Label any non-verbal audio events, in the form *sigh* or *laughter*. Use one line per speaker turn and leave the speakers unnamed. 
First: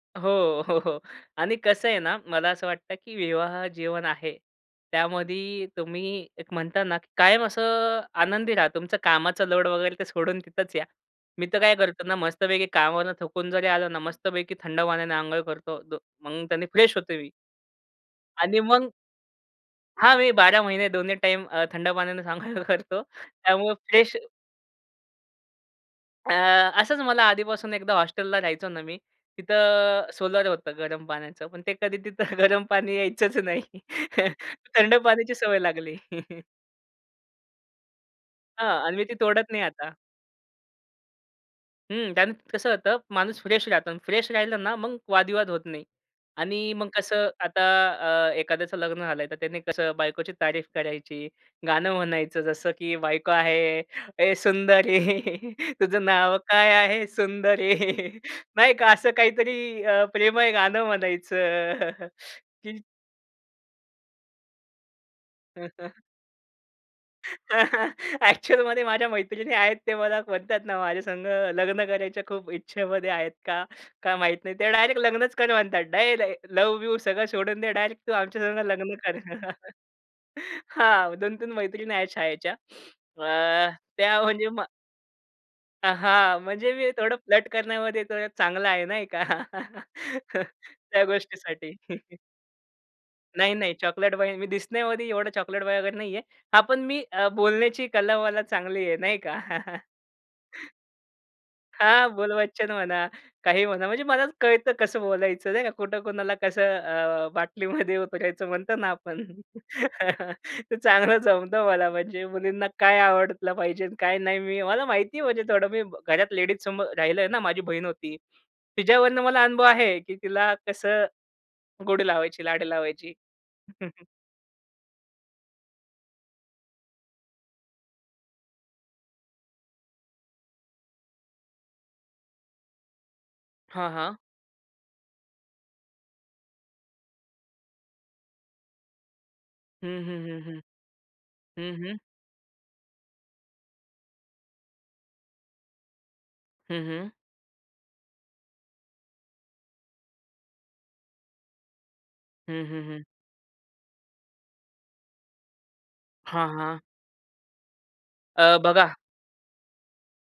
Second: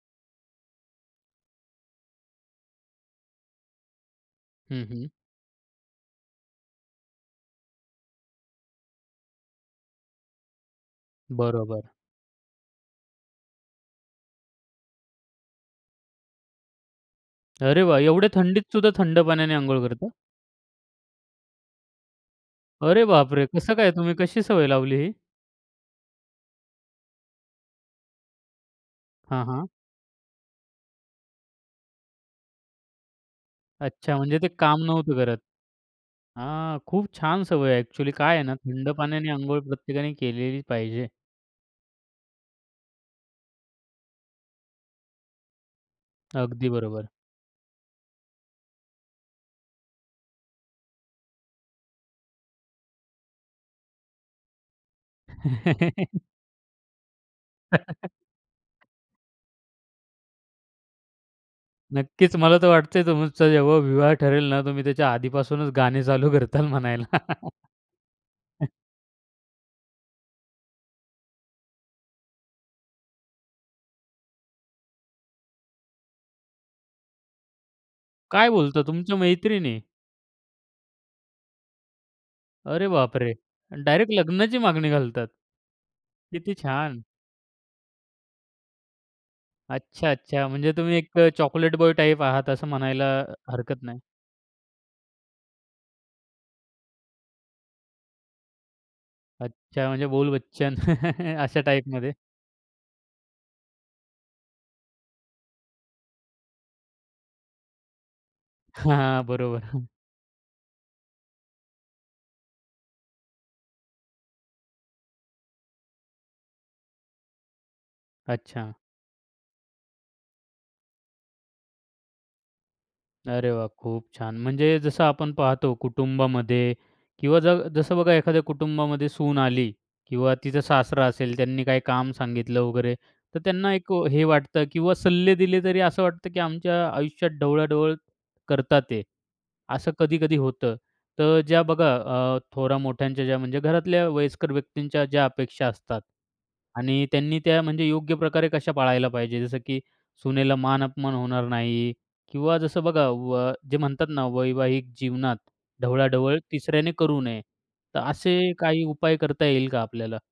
हो, हो, हो आणि कसं आहे ना, मला असं वाटतं की विवाह जीवन आहे.
हं, हं.
त्यामध्ये तुम्ही एक म्हणता ना, की कायम असं आनंदी राहा. तुमचा कामाचा लोड वगैरे ते सोडून तिथंच या. मी तर काय
बरोबर.
करतो ना मस्तपैकी कामावरून थकून जरी आलं ना मस्तपैकी थंड पाण्याने अंघोळ करतो. मग त्यानी फ्रेश होतो मी.
अरे वाह. एवढ्या
आणि
थंडीत
मग
सुद्धा थंड पाण्याने अंघोळ करता?
हां मी 12 महिने दोन्ही टाईम अ, थंड पाण्यानेच आंघोळ करतो.
अरे बापरे!
त्यामुळे
कसं काय, तुम्ही
फ्रेश
कशी सवय लावली ही?
अ, असंच मला आधीपासून एकदा हॉस्टेलला राहायचो ना मी.
हां, हां.
तिथं सोलर होतं गरम पाण्याचं. पण ते कधी तिथं गरम पाणी यायचंच नाही.
अच्छा,
*chuckles*
म्हणजे ते काम
थंड
नव्हतं
पाण्याची
करत.
सवय लागली. *chuckles*
हां, खूप छान सवय आहे. ॲक्चुअली काय आहे ना,
हां.
थंड
आणि मी ती
पाण्याने
तोडत
अंघोळ
नाही आता.
प्रत्येकाने केलेली पाहिजे.
हं. त्याने त कसं होतं माणूस फ्रेश राहतो आणि फ्रेश राहिलं ना, मग वादविवाद होत नाही.
अगदी
आणि मग
बरोबर.
कसं आता अ, एखाद्याचं लग्न झालंय, तर त्याने कसं बायकोची तारीफ करायची, गाणं म्हणायचं जसं की बायको आहे ए सुंदरी *chuckles* तुझं
*chuckles*
नावं काय आहे सुंदरी *chuckles* नाही
*chuckles*
का, असं काहीतरी अ प्रेमळ गाणं म्हणायचं. *chuckles*
नक्कीच, मला तर
की
वाटतंय तुमचं जेव्हा विवाह ठरेल ना, तुम्ही त्याच्या आधीपासूनच
*chuckles*
गाणे चालू करताल म्हणायला.
*chuckles*
*chuckles*
ॲक्चुअलमध्ये माझ्या मैत्रिणी आहेत. ते मला म्हणतात ना माझ्यासंगं लग्न करायच्या खूप इच्छेमध्ये आहेत. का? काय माहीत नाही. त्या डायरेक्ट लग्नच कर म्हणतात. डायरेक्ट लव्ह-बिव्ह सगळं सोडून दे. डायरेक्ट तू
काय
आमच्यासंगं
बोलता?
लग्न
तुमच्या
कर. *chuckles*
मैत्रिणी?
हां, 2-3 मैत्रिणी आहेत शाळेच्या.
अरे बापरे!
अ,
अन् डायरेक्ट
त्या म्हणजे
लग्नाची
मा
मागणी घालतात.
अ, हां
किती
म्हणजे मी
छान!
थोडं फ्लर्ट करण्यामध्ये थोडा चांगला आहे. नाही का?
अच्छा, अच्छा. म्हणजे
*chuckles*
तुम्ही
त्या
एक अ,
गोष्टीसाठी.
चॉकलेट बॉय
*chuckles*
टाइप आहात, असं म्हणायला
नाही, नाही,
हरकत नाही.
चॉकलेट बॉय, मी दिसण्यामध्ये एवढा चॉकलेट बॉय वगैरे नाहीये. हां, पण मी अ, बोलण्याची कला मला चांगली आहे. नाही का?
अच्छा, म्हणजे
*chuckles*
बोलबच्चन. *chuckles* अशा
हां,
टाइपमध्ये.
बोलबच्चन म्हणा, काहीही म्हणा. म्हणजे मलाच कळतं कसं बोलायचं नाही का, कुठं कुणाला कसं अ, बाटलीमध्ये उतरायचं म्हणतो ना
हां,
आपण.
बरोबर.
*laughs* ते चांगलं जमत मला. म्हणजे मुलींना काय आवडलं पाहिजे अन काय नाही. मी मला माहिती आहे म्हणजे थोडं. मी घरात लेडीजसमोर राहिलोय ना. माझी बहीण होती.
अच्छा.
तिच्यावरनं मला अनुभव आहे, की तिला कसं, गोडी लावायची, लाडी लावायची.
अरे वाह!
*chuckles*
खूप छान. म्हणजे जसं आपण पाहतो कुटुंबामध्ये किंवा ज जसं बघा एखाद्या कुटुंबामध्ये सून आली किंवा तिचा सासरा असेल, त्यांनी काही काम सांगितलं वगैरे. तर त्यांना
हां,
एक
हां.
हे वाटतं किंवा सल्ले दिले तरी असं वाटतं, की आमच्या आयुष्यात ढवळाढवळ करत आहेत.
हं,
असं
हं,
कधी-कधी
हं, हं.
होतं. तर ज्या
हं,
बघा
हं.
अ, थोरामोठ्यांच्या ज्या म्हणजे घरातल्या वयस्कर व्यक्तींच्या ज्या अपेक्षा असतात
हं,
आणि
हं.
त्यांनी त्या म्हणजे योग्य प्रकारे कशा पाळायला पाहिजे, जसं की सूनेला मान-अपमान होणार नाही किंवा
हं, हं,
जसं
हं.
बघा व जे म्हणतात ना, वैवाहिक जीवनात ढवळाढवळ
हां, हां.
तिसऱ्याने करू नये. तर असे
अ,
काही
बघा
उपाय करता येईल का आपल्याला?